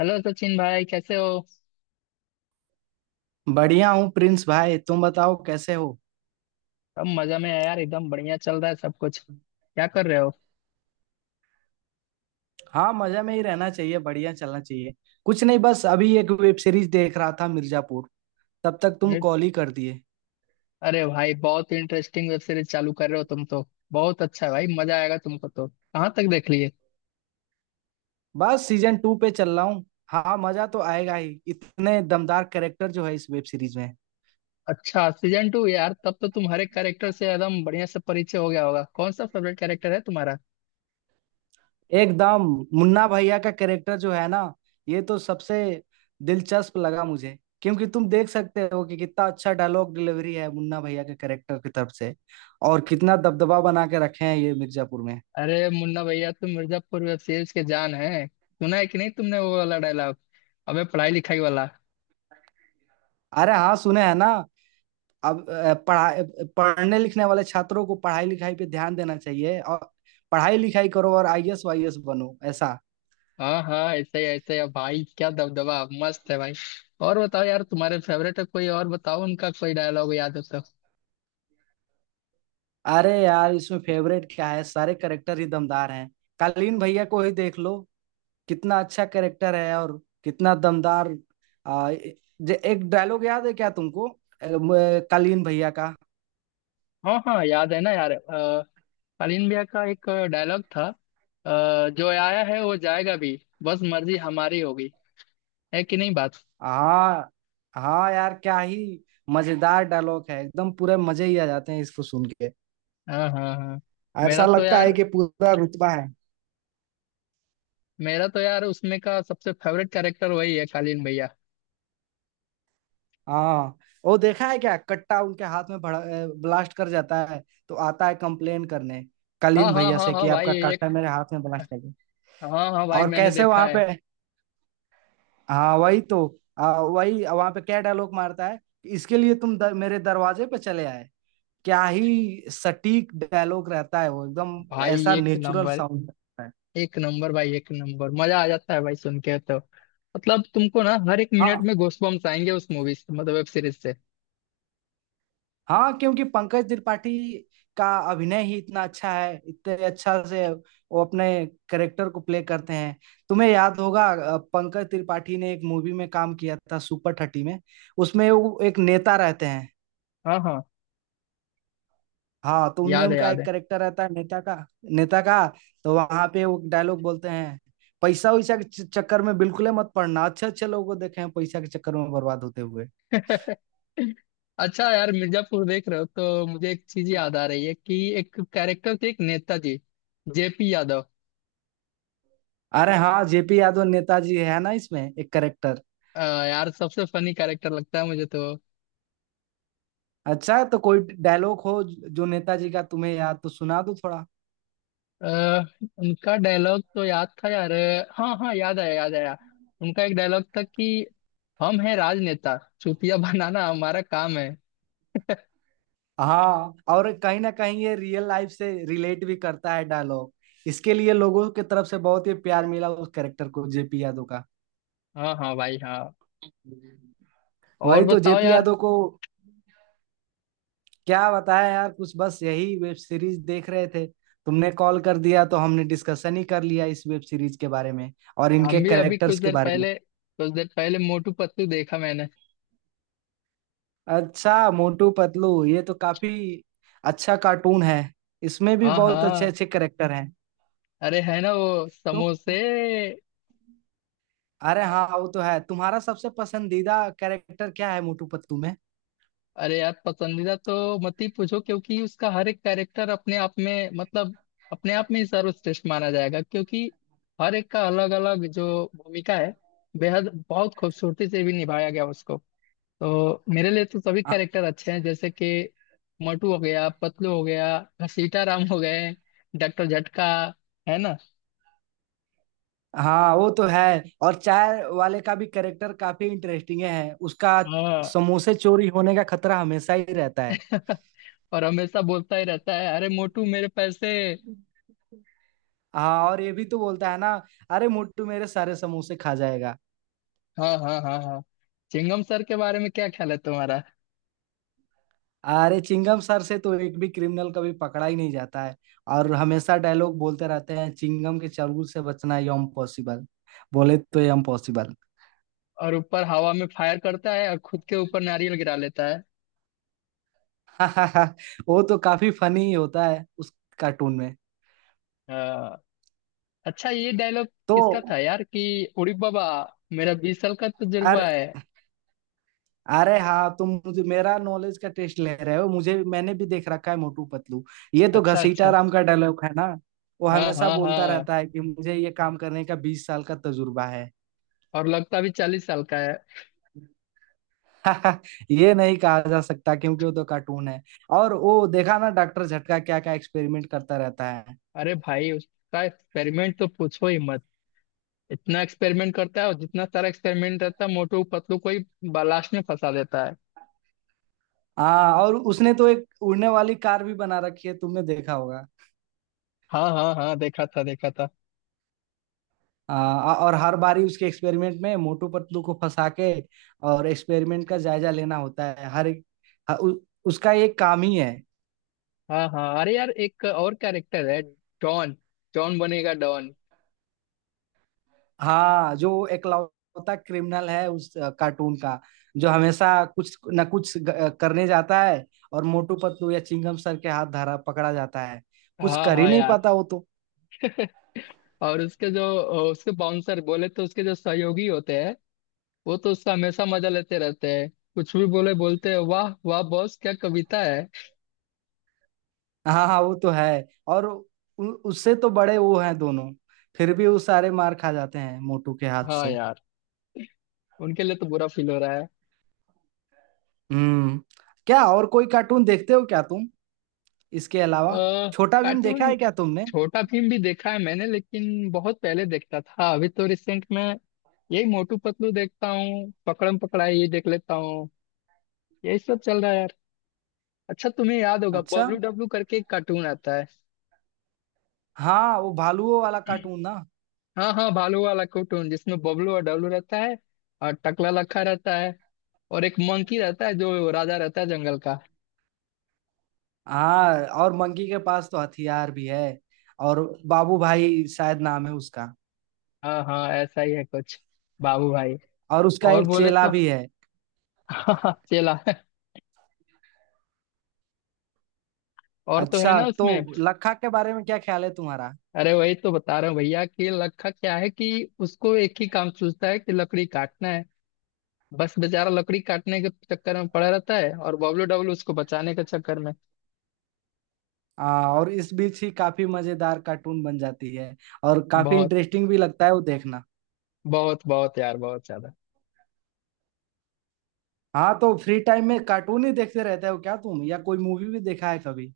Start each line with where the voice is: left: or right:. left: Hello Sachin भाई, कैसे हो।
right: बढ़िया हूँ प्रिंस भाई। तुम बताओ कैसे हो।
left: सब मजा में है यार, एकदम बढ़िया चल रहा है सब कुछ। क्या कर रहे हो।
right: हाँ, मजा में ही रहना चाहिए, बढ़िया चलना चाहिए। कुछ नहीं, बस अभी एक वेब सीरीज देख रहा था, मिर्जापुर। तब तक तुम
left: मैं-
right: कॉल ही कर दिए।
left: अरे भाई, बहुत इंटरेस्टिंग वेब सीरीज चालू कर रहे हो तुम तो। बहुत अच्छा है भाई, मजा आएगा तुमको तो। कहाँ तक देख लिए।
right: बस सीजन 2 पे चल रहा हूँ। हाँ मजा तो आएगा ही, इतने दमदार कैरेक्टर जो है इस वेब सीरीज में।
left: अच्छा सीजन टू, यार तब तो तुम हर एक कैरेक्टर से एकदम बढ़िया से परिचय हो गया होगा। कौन सा फेवरेट कैरेक्टर है तुम्हारा।
right: एकदम। मुन्ना भैया का कैरेक्टर जो है ना, ये तो सबसे दिलचस्प लगा मुझे। क्योंकि तुम देख सकते हो कि कितना अच्छा डायलॉग डिलीवरी है मुन्ना भैया के कैरेक्टर की तरफ से। और कितना दबदबा बना के रखे हैं ये मिर्जापुर में।
left: अरे मुन्ना भैया तुम मिर्जापुर वेब सीरीज के जान है। सुना है कि नहीं तुमने वो वाला डायलॉग, अबे पढ़ाई लिखाई वाला।
right: अरे हाँ, सुने हैं ना। अब अ, पढ़ा पढ़ने लिखने वाले छात्रों को पढ़ाई लिखाई पे ध्यान देना चाहिए। और पढ़ाई लिखाई करो और आईएएस वाईएएस बनो, ऐसा।
left: हाँ हाँ, ऐसे ही ऐसे ही। अब भाई क्या दबदबा, मस्त है भाई। और बताओ यार, तुम्हारे फेवरेट है कोई और, बताओ उनका कोई डायलॉग याद हो तो।
right: अरे यार, इसमें फेवरेट क्या है, सारे कैरेक्टर ही दमदार हैं। कालीन भैया को ही देख लो, कितना अच्छा कैरेक्टर है। और कितना दमदार। आ, एक डायलॉग याद है क्या तुमको? कालीन भैया का।
left: हाँ हाँ याद है ना यार। शालीन भैया का एक डायलॉग था। जो आया है वो जाएगा भी, बस मर्जी हमारी होगी। है कि नहीं बात।
right: हाँ हाँ, यार क्या ही मजेदार डायलॉग है, एकदम पूरे मजे ही आ जाते हैं इसको सुन के।
left: हाँ हाँ हाँ। मेरा
right: ऐसा
left: तो
right: लगता है
left: यार
right: कि पूरा रुतबा है।
left: मेरा तो यार उसमें का सबसे फेवरेट कैरेक्टर वही है, शालीन भैया।
right: हाँ, वो देखा है क्या, कट्टा उनके हाथ में भड़ा, ब्लास्ट कर जाता है। तो आता है कंप्लेन करने
left: हाँ
right: कलीन
left: हाँ
right: भैया
left: हाँ
right: से
left: हाँ
right: कि
left: भाई,
right: आपका
left: एक।
right: कट्टा मेरे हाथ में ब्लास्ट कर गया।
left: हाँ हाँ भाई
right: और
left: मैंने
right: कैसे
left: देखा
right: वहां
left: है।
right: पे। हाँ वही तो। वही वहां पे क्या डायलॉग मारता है, इसके लिए तुम मेरे दरवाजे पे चले आए। क्या ही सटीक डायलॉग रहता है वो, एकदम
left: भाई
right: ऐसा
left: एक
right: नेचुरल
left: नंबर,
right: साउंड रहता है।
left: एक नंबर भाई एक नंबर, मजा आ जाता है भाई सुन के तो। मतलब तुमको ना हर एक
right: हाँ,
left: मिनट में गूज़बम्प्स आएंगे उस मूवी से, मतलब वेब सीरीज से।
right: हाँ, क्योंकि पंकज त्रिपाठी का अभिनय ही इतना अच्छा है, इतने अच्छा से वो अपने करेक्टर को प्ले करते हैं। तुम्हें याद होगा, पंकज त्रिपाठी ने एक मूवी में काम किया था, सुपर थर्टी में। उसमें वो एक नेता रहते हैं।
left: हाँ हाँ,
right: हाँ तो उनमें
left: याद है
right: उनका
left: याद
right: एक
left: है।
right: करेक्टर रहता है नेता का। नेता का। तो वहां पे वो डायलॉग बोलते हैं, पैसा वैसा के चक्कर में बिल्कुल ही मत पड़ना, अच्छे अच्छे लोगों को देखे हैं पैसा के चक्कर में बर्बाद होते हुए।
left: अच्छा यार, मिर्जापुर देख रहे हो तो मुझे एक चीज याद आ रही है कि एक कैरेक्टर थे, एक नेताजी, जेपी यादव।
right: अरे हाँ, जेपी यादव नेताजी है ना, इसमें एक करेक्टर।
left: अ, यार सबसे फनी कैरेक्टर लगता है मुझे तो।
right: अच्छा तो कोई डायलॉग हो जो नेताजी का तुम्हें याद, तो सुना दो थोड़ा।
left: आ, उनका डायलॉग तो याद था यार। हाँ हाँ, याद आया याद आया। उनका एक डायलॉग था कि हम हैं राजनेता, चुतिया बनाना हमारा काम है।
right: हाँ, और कहीं ना कहीं ये रियल लाइफ से रिलेट भी करता है डायलॉग। इसके लिए लोगों की तरफ से बहुत ही प्यार मिला उस कैरेक्टर को, जेपी यादव का।
left: हाँ हाँ भाई हाँ। और
right: वही तो,
left: बताओ
right: जेपी
left: यार।
right: यादव को। क्या बताया यार, कुछ बस यही वेब सीरीज देख रहे थे। तुमने कॉल कर दिया तो हमने डिस्कशन ही कर लिया इस वेब सीरीज के बारे में और इनके
left: हम भी अभी कुछ
right: कैरेक्टर्स के
left: देर
right: बारे में।
left: पहले कुछ देर पहले मोटू पतलू देखा मैंने।
right: अच्छा मोटू पतलू, ये तो काफी अच्छा कार्टून है। इसमें भी
left: हाँ
right: बहुत अच्छे
left: हाँ,
right: अच्छे कैरेक्टर हैं।
left: अरे है ना वो
right: तो
left: समोसे।
right: अरे हाँ वो तो है, तुम्हारा सबसे पसंदीदा कैरेक्टर क्या है मोटू पतलू में?
left: अरे यार, पसंदीदा तो मत ही पूछो क्योंकि उसका हर एक कैरेक्टर अपने आप में मतलब अपने आप में ही सर्वश्रेष्ठ माना जाएगा, क्योंकि हर एक का अलग अलग जो भूमिका है, बेहद बहुत खूबसूरती से भी निभाया गया उसको। तो मेरे लिए तो सभी
right: हाँ
left: कैरेक्टर अच्छे हैं, जैसे कि मोटू हो गया, पतलू हो गया, घसीटा राम हो गए, डॉक्टर झटका। है ना।
right: हाँ, वो तो है। और चाय वाले का भी कैरेक्टर काफी इंटरेस्टिंग है उसका।
left: हाँ।
right: समोसे चोरी होने का खतरा हमेशा ही रहता
left: और हमेशा बोलता ही रहता है, अरे मोटू मेरे पैसे।
right: है। हाँ और ये भी तो बोलता है ना, अरे मोटू मेरे सारे समोसे खा जाएगा।
left: हाँ हाँ हाँ हाँ, चिंगम सर के बारे में क्या ख्याल है तुम्हारा।
right: अरे चिंगम सर से तो एक भी क्रिमिनल कभी पकड़ा ही नहीं जाता है। और हमेशा डायलॉग बोलते रहते हैं, चिंगम के चंगुल से बचना ये इम्पॉसिबल, बोले तो ये इम्पॉसिबल।
left: और ऊपर हवा में फायर करता है और खुद के ऊपर नारियल गिरा लेता है।
right: वो तो काफी फनी होता है उस कार्टून में।
left: हाँ। अच्छा ये डायलॉग
right: तो
left: किसका था यार, कि उड़ी बाबा मेरा 20 साल का तजुर्बा है।
right: अरे हाँ, तुम मुझे मेरा नॉलेज का टेस्ट ले रहे हो मुझे, मैंने भी देख रखा है मोटू पतलू। ये तो
left: अच्छा
right: घसीटा
left: अच्छा।
right: राम का डायलॉग है ना। वो
left: हाँ
right: हमेशा
left: हाँ
right: बोलता
left: हाँ,
right: रहता है कि मुझे ये काम करने का 20 साल का तजुर्बा है।
left: और लगता भी 40 साल का है।
right: ये नहीं कहा जा सकता क्योंकि वो तो कार्टून है। और वो देखा ना डॉक्टर झटका क्या क्या एक्सपेरिमेंट करता रहता है।
left: अरे भाई, उसका एक्सपेरिमेंट तो पूछो ही मत। इतना एक्सपेरिमेंट करता है, और जितना सारा एक्सपेरिमेंट रहता है मोटू पतलू को ही लास्ट में फंसा देता है।
right: हाँ और उसने तो एक उड़ने वाली कार भी बना रखी है, तुमने देखा होगा।
left: हाँ हाँ हाँ, देखा था देखा था।
right: और हर बारी उसके एक्सपेरिमेंट में मोटू पतलू को फंसा के, और एक्सपेरिमेंट का जायजा लेना होता है हर एक। ह- उ, उसका एक काम ही है।
left: हाँ हाँ, अरे यार एक और कैरेक्टर है, डॉन। डॉन बनेगा डॉन।
right: हाँ जो एकलौता क्रिमिनल है उस कार्टून का, जो हमेशा कुछ न कुछ करने जाता है और मोटू पतलू या चिंगम सर के हाथ धरा पकड़ा जाता है। कुछ
left: हाँ
right: कर ही
left: हाँ
right: नहीं
left: यार,
right: पाता वो तो।
left: और उसके जो उसके बाउंसर, बोले तो उसके जो सहयोगी होते हैं, वो तो उसका हमेशा मजा लेते रहते हैं। कुछ भी बोले, बोलते हैं वाह वाह बॉस, क्या कविता है।
right: हाँ हाँ वो तो है। और उससे तो बड़े वो हैं दोनों, फिर भी वो सारे मार खा जाते हैं मोटू के हाथ
left: हाँ
right: से।
left: यार, उनके लिए तो बुरा फील हो रहा है।
right: हम्म। क्या और कोई कार्टून देखते हो क्या तुम, इसके अलावा?
left: आ,
right: छोटा भीम देखा
left: कार्टून।
right: है क्या तुमने?
left: छोटा भीम भी देखा है मैंने, लेकिन बहुत पहले देखता था। अभी तो रिसेंट में यही मोटू पतलू देखता हूँ, पकड़म पकड़ाई ये देख लेता हूँ, यही सब चल रहा है। अच्छा तुम्हें याद होगा,
right: अच्छा,
left: बबलू डब्लू करके एक कार्टून आता है।
right: हाँ वो भालुओं वाला कार्टून ना।
left: हाँ हाँ, भालू वाला कार्टून जिसमें बबलू और डब्लू रहता है, और टकला लखा रहता है, और एक मंकी रहता है जो राजा रहता है जंगल का।
right: हाँ और मंकी के पास तो हथियार भी है। और बाबू भाई शायद नाम है उसका।
left: हाँ हाँ, ऐसा ही है कुछ, बाबू भाई।
right: और उसका
left: और
right: एक
left: बोले
right: चेला
left: तो
right: भी है।
left: चला। और तो है
right: अच्छा
left: ना
right: तो
left: उसमें।
right: लखा के बारे में क्या ख्याल है तुम्हारा?
left: अरे वही तो बता रहा हूँ भैया कि लखा क्या है कि उसको एक ही काम सूझता है, कि लकड़ी काटना है। बस बेचारा लकड़ी काटने के चक्कर में पड़ा रहता है, और बबलू डब्लू उसको बचाने के चक्कर में।
right: हाँ और इस बीच ही काफी मजेदार कार्टून बन जाती है। और काफी
left: बहुत,
right: इंटरेस्टिंग भी लगता है वो देखना।
left: बहुत बहुत यार, बहुत ज्यादा।
right: हाँ तो फ्री टाइम में कार्टून ही देखते रहते हो क्या तुम, या कोई मूवी भी देखा है कभी?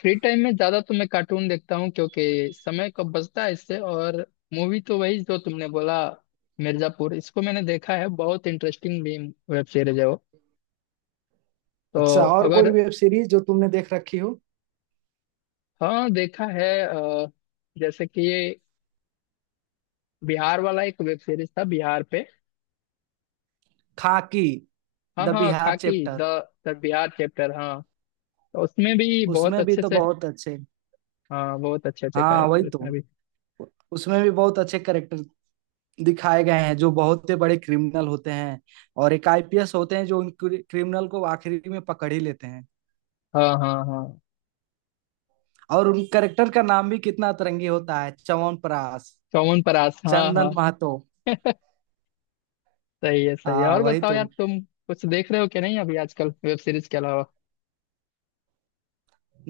left: फ्री टाइम में ज्यादा तो मैं कार्टून देखता हूँ क्योंकि समय कब बचता है इससे। और मूवी तो वही जो तुमने बोला, मिर्जापुर, इसको मैंने देखा है। बहुत इंटरेस्टिंग भी वेब सीरीज है वो तो।
right: अच्छा, और कोई
left: अगर,
right: वेब सीरीज जो तुमने देख रखी हो?
left: हाँ देखा है। जैसे कि ये बिहार वाला एक वेब सीरीज था, बिहार पे।
right: खाकी
left: हाँ
right: द
left: हाँ,
right: Bihar
left: Khakee the.
right: Chapter.
left: The Bihar chapter, हाँ। तो उसमें भी बहुत
right: उसमें भी
left: अच्छे
right: तो
left: से।
right: बहुत अच्छे।
left: हाँ, बहुत अच्छे अच्छे
right: हाँ वही
left: कैरेक्टर उसमें
right: तो,
left: भी।
right: उसमें भी बहुत अच्छे करेक्टर दिखाए गए हैं, जो बहुत ही बड़े क्रिमिनल होते हैं। और एक आईपीएस होते हैं जो उन क्रिमिनल को आखिरी में पकड़ ही लेते हैं।
left: हाँ हाँ हाँ,
right: और उन करेक्टर का नाम भी कितना अतरंगी होता है, च्यवनप्राश,
left: चौवन परास हाँ हाँ।
right: चंदन महतो।
left: सही है सही है।
right: हाँ
left: और
right: वही
left: बताओ यार,
right: तो।
left: तुम कुछ देख रहे हो कि नहीं अभी आजकल वेब सीरीज के अलावा।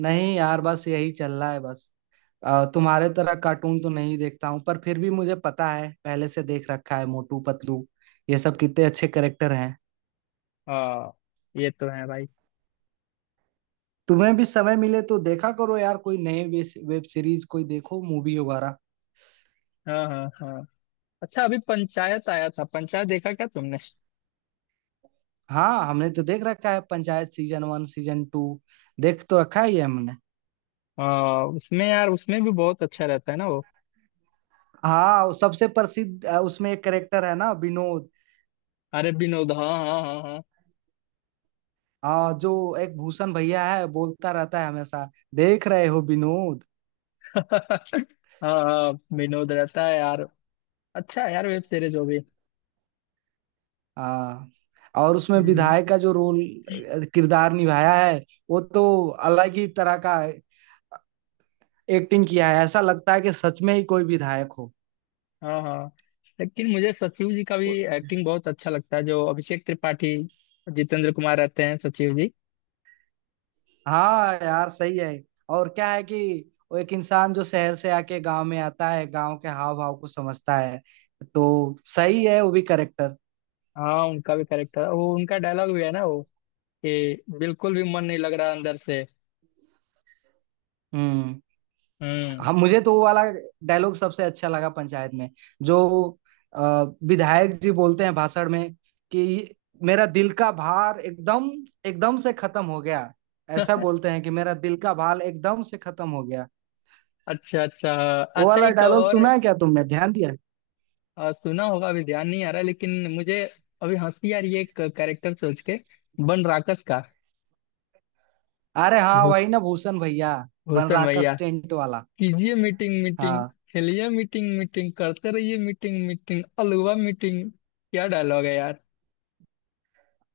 right: नहीं यार, बस यही चल रहा है बस। तुम्हारे तरह कार्टून तो नहीं देखता हूँ, पर फिर भी मुझे पता है, पहले से देख रखा है मोटू पतलू। ये सब कितने अच्छे करेक्टर हैं।
left: हाँ, ये तो है भाई।
right: तुम्हें भी समय मिले तो देखा करो यार, कोई नए वेब सीरीज कोई देखो, मूवी वगैरह।
left: हाँ हाँ हाँ। अच्छा अभी पंचायत आया था, पंचायत देखा क्या तुमने।
right: हाँ, हमने तो देख रखा है पंचायत, सीजन 1, सीजन 2। देख तो रखा ही है हमने।
left: हाँ, उसमें यार, उसमें भी बहुत अच्छा रहता है ना वो।
right: हाँ, वो सबसे प्रसिद्ध उसमें एक करेक्टर है ना, विनोद।
left: अरे विनोद, हाँ हाँ हाँ हाँ।
right: हाँ, जो एक भूषण भैया है, बोलता रहता है हमेशा, देख रहे हो विनोद।
left: हाँ हाँ, विनोद रहता है यार। अच्छा है यार वेब सीरीज वो भी।
right: हाँ और उसमें
left: हम्म।
right: विधायक का जो रोल किरदार निभाया है, वो तो अलग ही तरह का एक्टिंग किया है। ऐसा लगता है कि सच में ही कोई विधायक हो।
left: हाँ हाँ, लेकिन मुझे सचिव जी का भी एक्टिंग बहुत अच्छा लगता है, जो अभिषेक त्रिपाठी, जितेंद्र कुमार रहते हैं सचिव जी।
right: हाँ यार, सही है। और क्या है कि वो एक इंसान जो शहर से आके गांव में आता है, गांव के हाव भाव को समझता है। तो सही है वो भी करेक्टर।
left: हाँ, उनका भी करेक्टर, वो उनका डायलॉग भी है ना वो, कि बिल्कुल भी मन नहीं लग रहा अंदर से।
right: हम्म।
left: हम्म।
right: हाँ मुझे तो वो वाला डायलॉग सबसे अच्छा लगा पंचायत में। जो अ, विधायक जी बोलते हैं भाषण में कि मेरा दिल का भार एकदम, एकदम से खत्म हो गया। ऐसा बोलते हैं कि मेरा दिल का भार एकदम से खत्म हो गया।
left: अच्छा अच्छा।
right: वो
left: अच्छा
right: वाला
left: एक
right: डायलॉग
left: और।
right: सुना है क्या तुमने, ध्यान दिया है?
left: सुना होगा, अभी ध्यान नहीं आ रहा लेकिन मुझे। अभी हंसी आ रही है एक कैरेक्टर सोच के, बन राकस का।
right: अरे हाँ
left: भूस-
right: वही ना, भूषण भैया,
left: भूषण
right: बनराकस
left: भैया।
right: टेंट वाला।
left: कीजिए मीटिंग मीटिंग,
right: हाँ
left: खेलिए मीटिंग मीटिंग, करते रहिए मीटिंग मीटिंग अलवा मीटिंग, क्या डायलॉग है यार।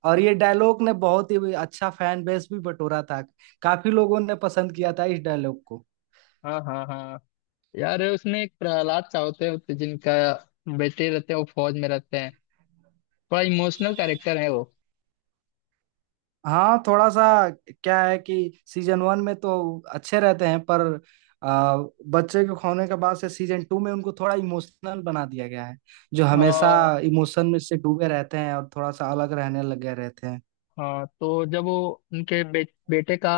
right: और ये डायलॉग ने बहुत ही अच्छा फैन बेस भी बटोरा था। काफी लोगों ने पसंद किया था इस डायलॉग को।
left: हाँ हाँ हाँ, यार उसमें एक प्रहलाद सा होते हैं जिनका बेटे रहते हैं, वो फौज में रहते हैं। बड़ा इमोशनल कैरेक्टर है वो।
right: हाँ थोड़ा सा। क्या है कि सीजन 1 में तो अच्छे रहते हैं पर आ, बच्चे के खोने के बाद से सीजन 2 में उनको थोड़ा इमोशनल बना दिया गया है। जो हमेशा
left: हाँ
right: इमोशन में से डूबे रहते हैं और थोड़ा सा अलग रहने लग गए रहते हैं।
left: हाँ, तो जब वो उनके बेटे का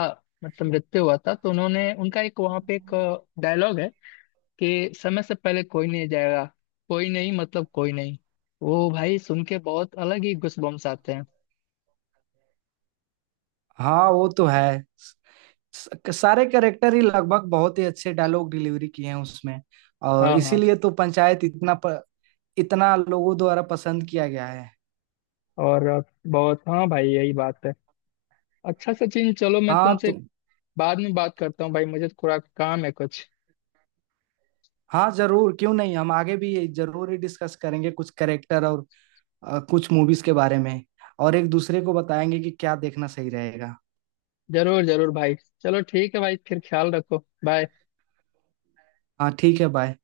left: मतलब मृत्यु हुआ था, तो उन्होंने उनका एक वहां पे एक डायलॉग है कि समय से पहले कोई नहीं जाएगा। कोई नहीं मतलब कोई नहीं। वो भाई सुन के बहुत अलग ही गूजबम्स आते हैं।
right: हाँ वो तो है। सारे कैरेक्टर ही लगभग बहुत ही अच्छे डायलॉग डिलीवरी किए हैं उसमें। और
left: हाँ हाँ।
right: इसीलिए तो पंचायत इतना इतना लोगों द्वारा पसंद किया गया है।
left: और बहुत, हाँ भाई यही बात है। अच्छा सचिन, चलो मैं
right: हाँ तो।
left: तुमसे बाद में बात करता हूँ भाई, मुझे थोड़ा काम है कुछ।
right: हाँ जरूर, क्यों नहीं, हम आगे भी ये जरूर ही डिस्कस करेंगे कुछ करेक्टर और कुछ मूवीज के बारे में, और एक दूसरे को बताएंगे कि क्या देखना सही रहेगा।
left: जरूर जरूर भाई। चलो ठीक है भाई, फिर ख्याल रखो। बाय।
right: हाँ ठीक है, बाय।